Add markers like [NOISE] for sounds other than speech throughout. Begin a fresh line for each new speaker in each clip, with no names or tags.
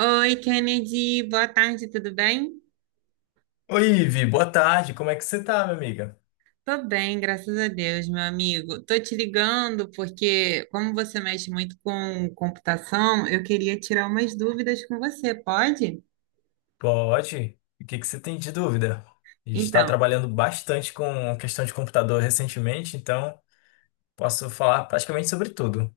Oi, Kennedy, boa tarde, tudo bem?
Oi, Ivi, boa tarde. Como é que você tá, minha amiga?
Tô bem, graças a Deus, meu amigo. Tô te ligando porque, como você mexe muito com computação, eu queria tirar umas dúvidas com você, pode?
Pode? O que que você tem de dúvida? A gente está
Então,
trabalhando bastante com questão de computador recentemente, então posso falar praticamente sobre tudo.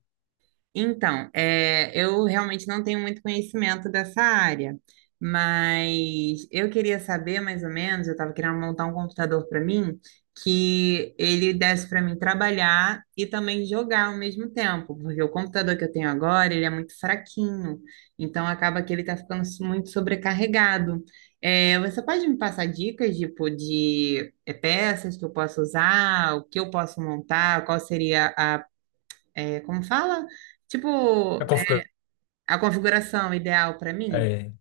Então, eu realmente não tenho muito conhecimento dessa área, mas eu queria saber mais ou menos. Eu estava querendo montar um computador para mim que ele desse para mim trabalhar e também jogar ao mesmo tempo, porque o computador que eu tenho agora ele é muito fraquinho, então acaba que ele está ficando muito sobrecarregado. Você pode me passar dicas tipo de peças que eu posso usar, o que eu posso montar, qual seria como fala?
A
Tipo, é,
configura-
a configuração ideal para mim?
É,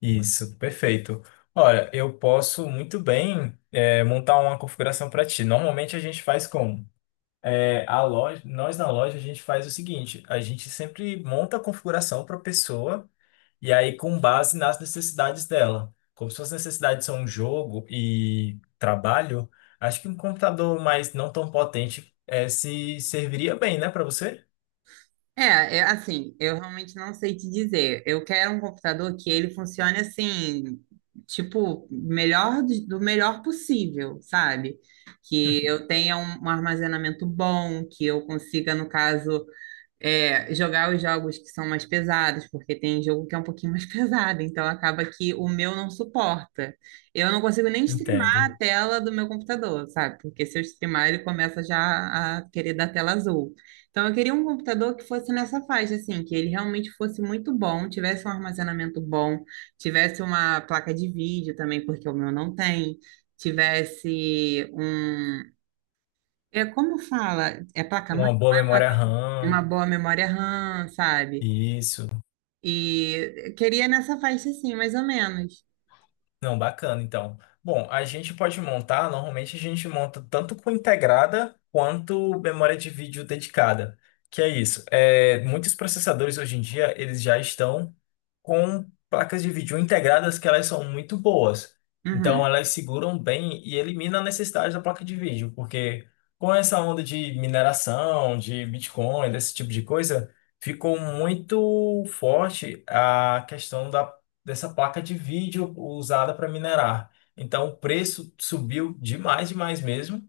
isso, perfeito. Olha, eu posso muito bem montar uma configuração para ti. Normalmente a gente faz como? Nós na loja a gente faz o seguinte: a gente sempre monta a configuração para a pessoa. E aí, com base nas necessidades dela. Como suas necessidades são jogo e trabalho, acho que um computador mais não tão potente se serviria bem, né, para você?
Assim, eu realmente não sei te dizer. Eu quero um computador que ele funcione assim, tipo, melhor do melhor possível, sabe? Que eu tenha um armazenamento bom, que eu consiga, no caso, jogar os jogos que são mais pesados, porque tem jogo que é um pouquinho mais [LAUGHS] pesado, então acaba que o meu não suporta. Eu não consigo nem streamar
Entendo.
a tela do meu computador, sabe? Porque se eu streamar, ele começa já a querer dar tela azul. Então eu queria um computador que fosse nessa faixa, assim, que ele realmente fosse muito bom, tivesse um armazenamento bom, tivesse uma placa de vídeo também, porque o meu não tem. Tivesse um. É, como fala? É placa-mãe?
Uma boa memória
Uma
RAM,
boa memória RAM, sabe?
isso.
E queria nessa faixa assim, mais ou menos.
Não, bacana, então. Bom, a gente pode montar, normalmente a gente monta tanto com integrada quanto memória de vídeo dedicada. Que é isso. Muitos processadores hoje em dia, eles já estão com placas de vídeo integradas que elas são muito boas. Então
Uhum.
elas seguram bem e elimina a necessidade da placa de vídeo, porque com essa onda de mineração, de Bitcoin, desse tipo de coisa, ficou muito forte a questão da dessa placa de vídeo usada para minerar. Então o preço subiu demais, demais mesmo.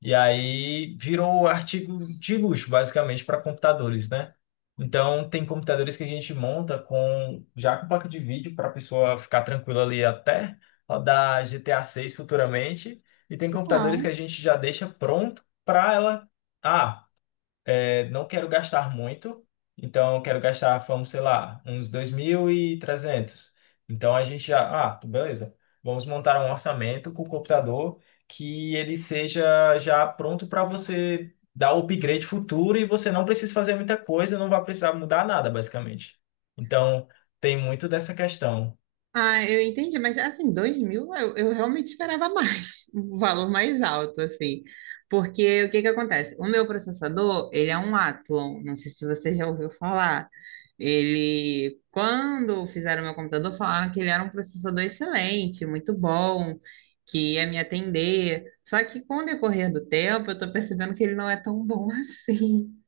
E aí virou artigo de luxo, basicamente, para computadores, né? Então tem computadores que a gente monta com já com placa de vídeo para a pessoa ficar tranquila ali até rodar GTA 6 futuramente. E tem computadores que
Legal.
a gente já deixa pronto para ela. Ah, não quero gastar muito, então eu quero gastar, vamos, sei lá, uns 2.300. Então a gente já, ah, beleza, vamos montar um orçamento com o computador que ele seja já pronto para você dar o upgrade futuro e você não precisa fazer muita coisa, não vai precisar mudar nada, basicamente. Então tem muito dessa questão.
Ah, eu entendi, mas assim, 2000 eu realmente esperava mais, [LAUGHS] um valor mais alto, assim. Porque o que que acontece? O meu processador, ele é um Athlon, não sei se você já ouviu falar. Ele, quando fizeram o meu computador, falaram que ele era um processador excelente, muito bom, que ia me atender. Só que com o decorrer do tempo, eu tô percebendo que ele não é tão bom [LAUGHS] assim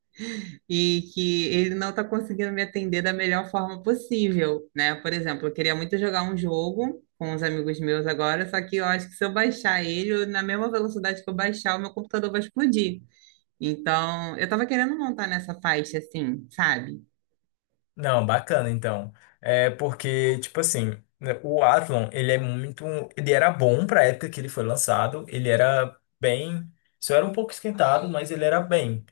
e que ele não está conseguindo me atender da melhor forma possível, né? Por exemplo, eu queria muito jogar um jogo com os amigos meus agora, só que eu acho que se eu baixar ele, na mesma velocidade que eu baixar, o meu computador vai explodir. Então, eu estava querendo montar nessa faixa, assim, sabe?
Não, bacana então. É porque, tipo assim, né, o Athlon, ele é muito. Ele era bom pra época que ele foi lançado. Ele era bem. Só era um pouco esquentado, mas ele era bem.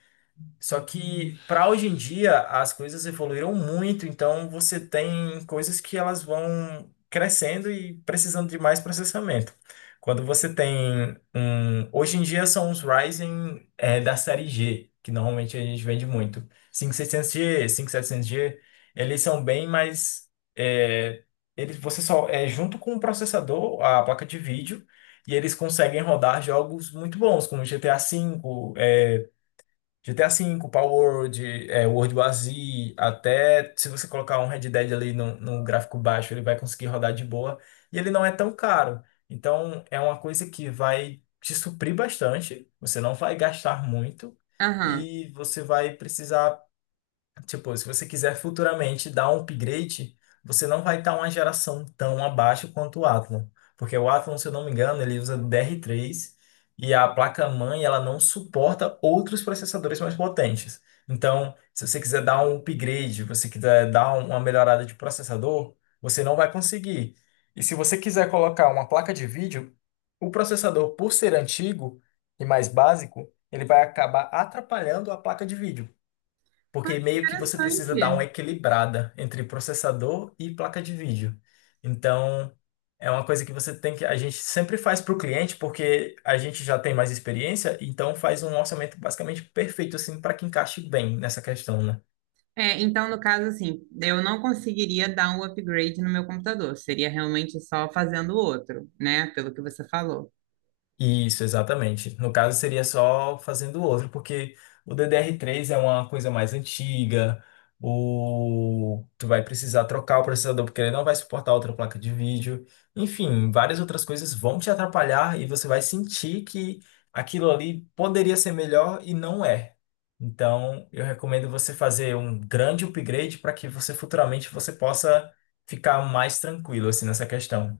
Só que para hoje em dia as coisas evoluíram muito, então você tem coisas que elas vão crescendo e precisando de mais processamento. Quando você tem um, hoje em dia são os Ryzen da série G, que normalmente a gente vende muito. 5600G, 5700G, eles são bem mais eh, eles você só é junto com o processador, a placa de vídeo, e eles conseguem rodar jogos muito bons, como GTA V, Power World, World War Z, até se você colocar um Red Dead ali no gráfico baixo, ele vai conseguir rodar de boa. E ele não é tão caro. Então, é uma coisa que vai te suprir bastante. Você não vai gastar muito.
Aham.
E você vai precisar. Tipo, se você quiser futuramente dar um upgrade, você não vai estar uma geração tão abaixo quanto o Athlon. Porque o Athlon, se eu não me engano, ele usa DR3 e a placa-mãe ela não suporta outros processadores mais potentes. Então, se você quiser dar um upgrade, você quiser dar uma melhorada de processador, você não vai conseguir. E se você quiser colocar uma placa de vídeo, o processador, por ser antigo e mais básico, ele vai acabar atrapalhando a placa de vídeo.
Ah,
Porque
que
meio que você precisa dar uma
interessante.
equilibrada entre processador e placa de vídeo. Então, é uma coisa que você tem que. A gente sempre faz para o cliente, porque a gente já tem mais experiência, então faz um orçamento basicamente perfeito, assim, para que encaixe bem nessa questão, né?
Então, no caso, assim, eu não conseguiria dar um upgrade no meu computador, seria realmente só fazendo outro, né? Pelo que você falou.
Isso, exatamente. No caso, seria só fazendo outro, porque o ddr três é uma coisa mais antiga, tu vai precisar trocar o processador, porque ele não vai suportar outra placa de vídeo. Enfim, várias outras coisas vão te atrapalhar e você vai sentir que aquilo ali poderia ser melhor e não é. Então, eu recomendo você fazer um grande upgrade para que você futuramente você possa ficar mais tranquilo assim nessa questão.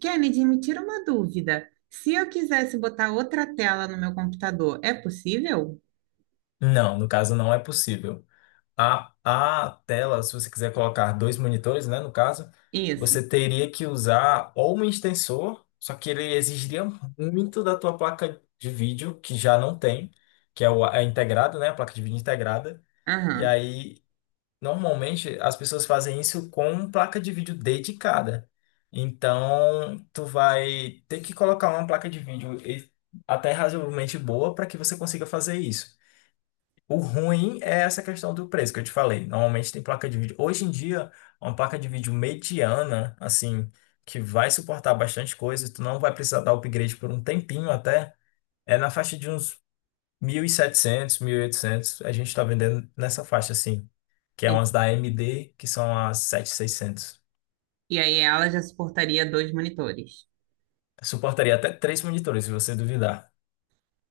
Kennedy, me tira uma dúvida. Se eu quisesse botar outra tela no meu computador, é possível?
Não, no caso não é possível. A tela, se você quiser colocar dois monitores, né, no caso,
Isso.
você teria que usar ou um extensor, só que ele exigiria muito da tua placa de vídeo, que já não tem, que é, o, é integrado, né, a placa de vídeo integrada. E
Aham.
aí, normalmente, as pessoas fazem isso com placa de vídeo dedicada. Então, tu vai ter que colocar uma placa de vídeo até razoavelmente boa para que você consiga fazer isso. O ruim é essa questão do preço que eu te falei. Normalmente tem placa de vídeo. Hoje em dia, uma placa de vídeo mediana, assim, que vai suportar bastante coisa, tu não vai precisar dar upgrade por um tempinho até, é na faixa de uns mil, 1.700, 1.800. A gente tá vendendo nessa faixa, assim, que é
E,
umas da AMD, que são as 7600.
e aí ela já suportaria dois monitores.
Suportaria até três monitores, se você duvidar.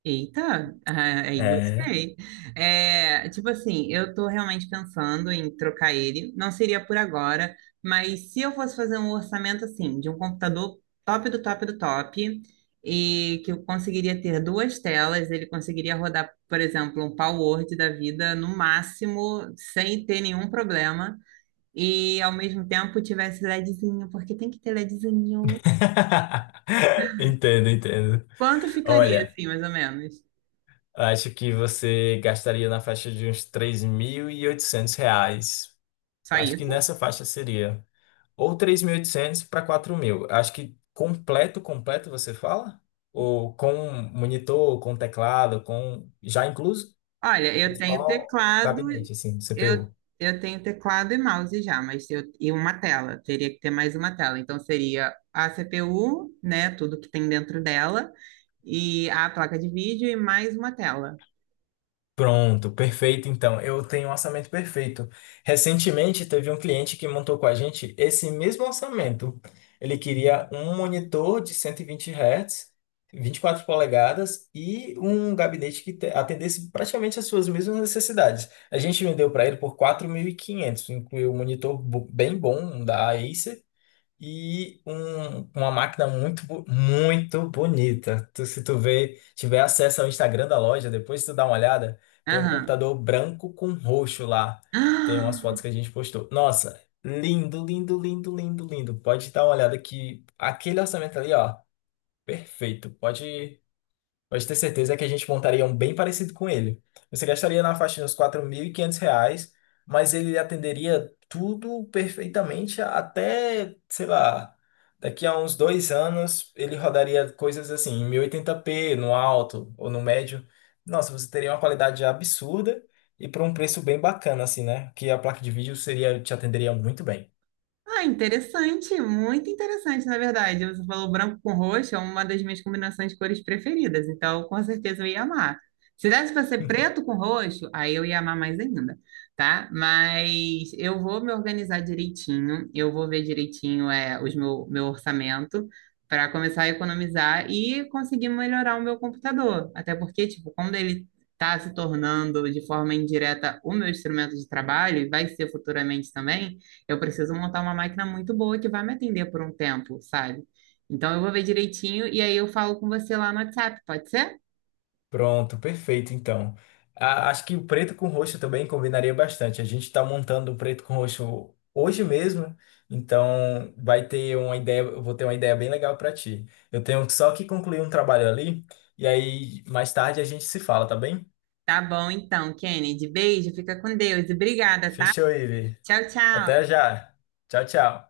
Eita, ah, aí
É.
gostei. É, tipo assim, eu tô realmente pensando em trocar ele. Não seria por agora, mas se eu fosse fazer um orçamento assim, de um computador top do top do top, e que eu conseguiria ter duas telas, ele conseguiria rodar, por exemplo, um Power Word da vida no máximo, sem ter nenhum problema, e ao mesmo tempo tivesse LEDzinho, porque tem que ter LEDzinho.
[LAUGHS] Entendo, entendo.
Quanto ficaria
Olha,
assim, mais ou menos?
acho que você gastaria na faixa de uns R$ 3.800.
Só
Acho que
isso?
nessa faixa seria. Ou 3.800 para 4.000. Acho que completo, completo você fala? Ou com monitor, com teclado, com... Já incluso?
Olha,
Ou
eu tenho
só
teclado,
gabinete, assim,
eu,
CPU?
eu tenho teclado e mouse já, e uma tela, teria que ter mais uma tela. Então seria a CPU, né, tudo que tem dentro dela, e a placa de vídeo e mais uma tela.
Pronto, perfeito. Então, eu tenho um orçamento perfeito. Recentemente, teve um cliente que montou com a gente esse mesmo orçamento. Ele queria um monitor de 120 Hz, 24 polegadas e um gabinete que atendesse praticamente as suas mesmas necessidades. A gente vendeu para ele por 4.500, incluiu um monitor bem bom, um da Acer, e uma máquina muito, muito bonita. Se tiver acesso ao Instagram da loja, depois tu dá uma olhada, tem um
Aham.
computador branco com roxo lá. Tem umas fotos que a
[GASPS]
gente postou. Nossa, lindo, lindo, lindo, lindo, lindo. Pode dar uma olhada que aquele orçamento ali, ó, perfeito. Pode. Pode ter certeza que a gente montaria um bem parecido com ele. Você gastaria na faixa de uns R$ 4.500, mas ele atenderia tudo perfeitamente até, sei lá, daqui a uns 2 anos ele rodaria coisas assim, em 1080p no alto ou no médio. Nossa, você teria uma qualidade absurda e por um preço bem bacana, assim, né? Que a placa de vídeo seria, te atenderia muito bem.
Ah, interessante, muito interessante, na verdade. Você falou branco com roxo, é uma das minhas combinações de cores preferidas, então com certeza eu ia amar. Se desse para ser preto com roxo, aí eu ia amar mais ainda, tá? Mas eu vou me organizar direitinho, eu vou ver direitinho meu orçamento para começar a economizar e conseguir melhorar o meu computador. Até porque, tipo, quando ele está se tornando de forma indireta o meu instrumento de trabalho, e vai ser futuramente também eu preciso montar uma máquina muito boa que vai me atender por um tempo, sabe? Então eu vou ver direitinho e aí eu falo com você lá no WhatsApp, pode ser?
Pronto, perfeito, então. Acho que o preto com roxo também combinaria bastante. A gente está montando o preto com roxo hoje mesmo, então vai ter uma ideia, eu vou ter uma ideia bem legal para ti. Eu tenho só que concluir um trabalho ali, e aí mais tarde a gente se fala, tá bem?
Tá bom, então, Kennedy. Beijo, fica com Deus e obrigada, tá?
Fechou, Ivi.
Tchau,
Até
tchau.
já. Tchau, tchau.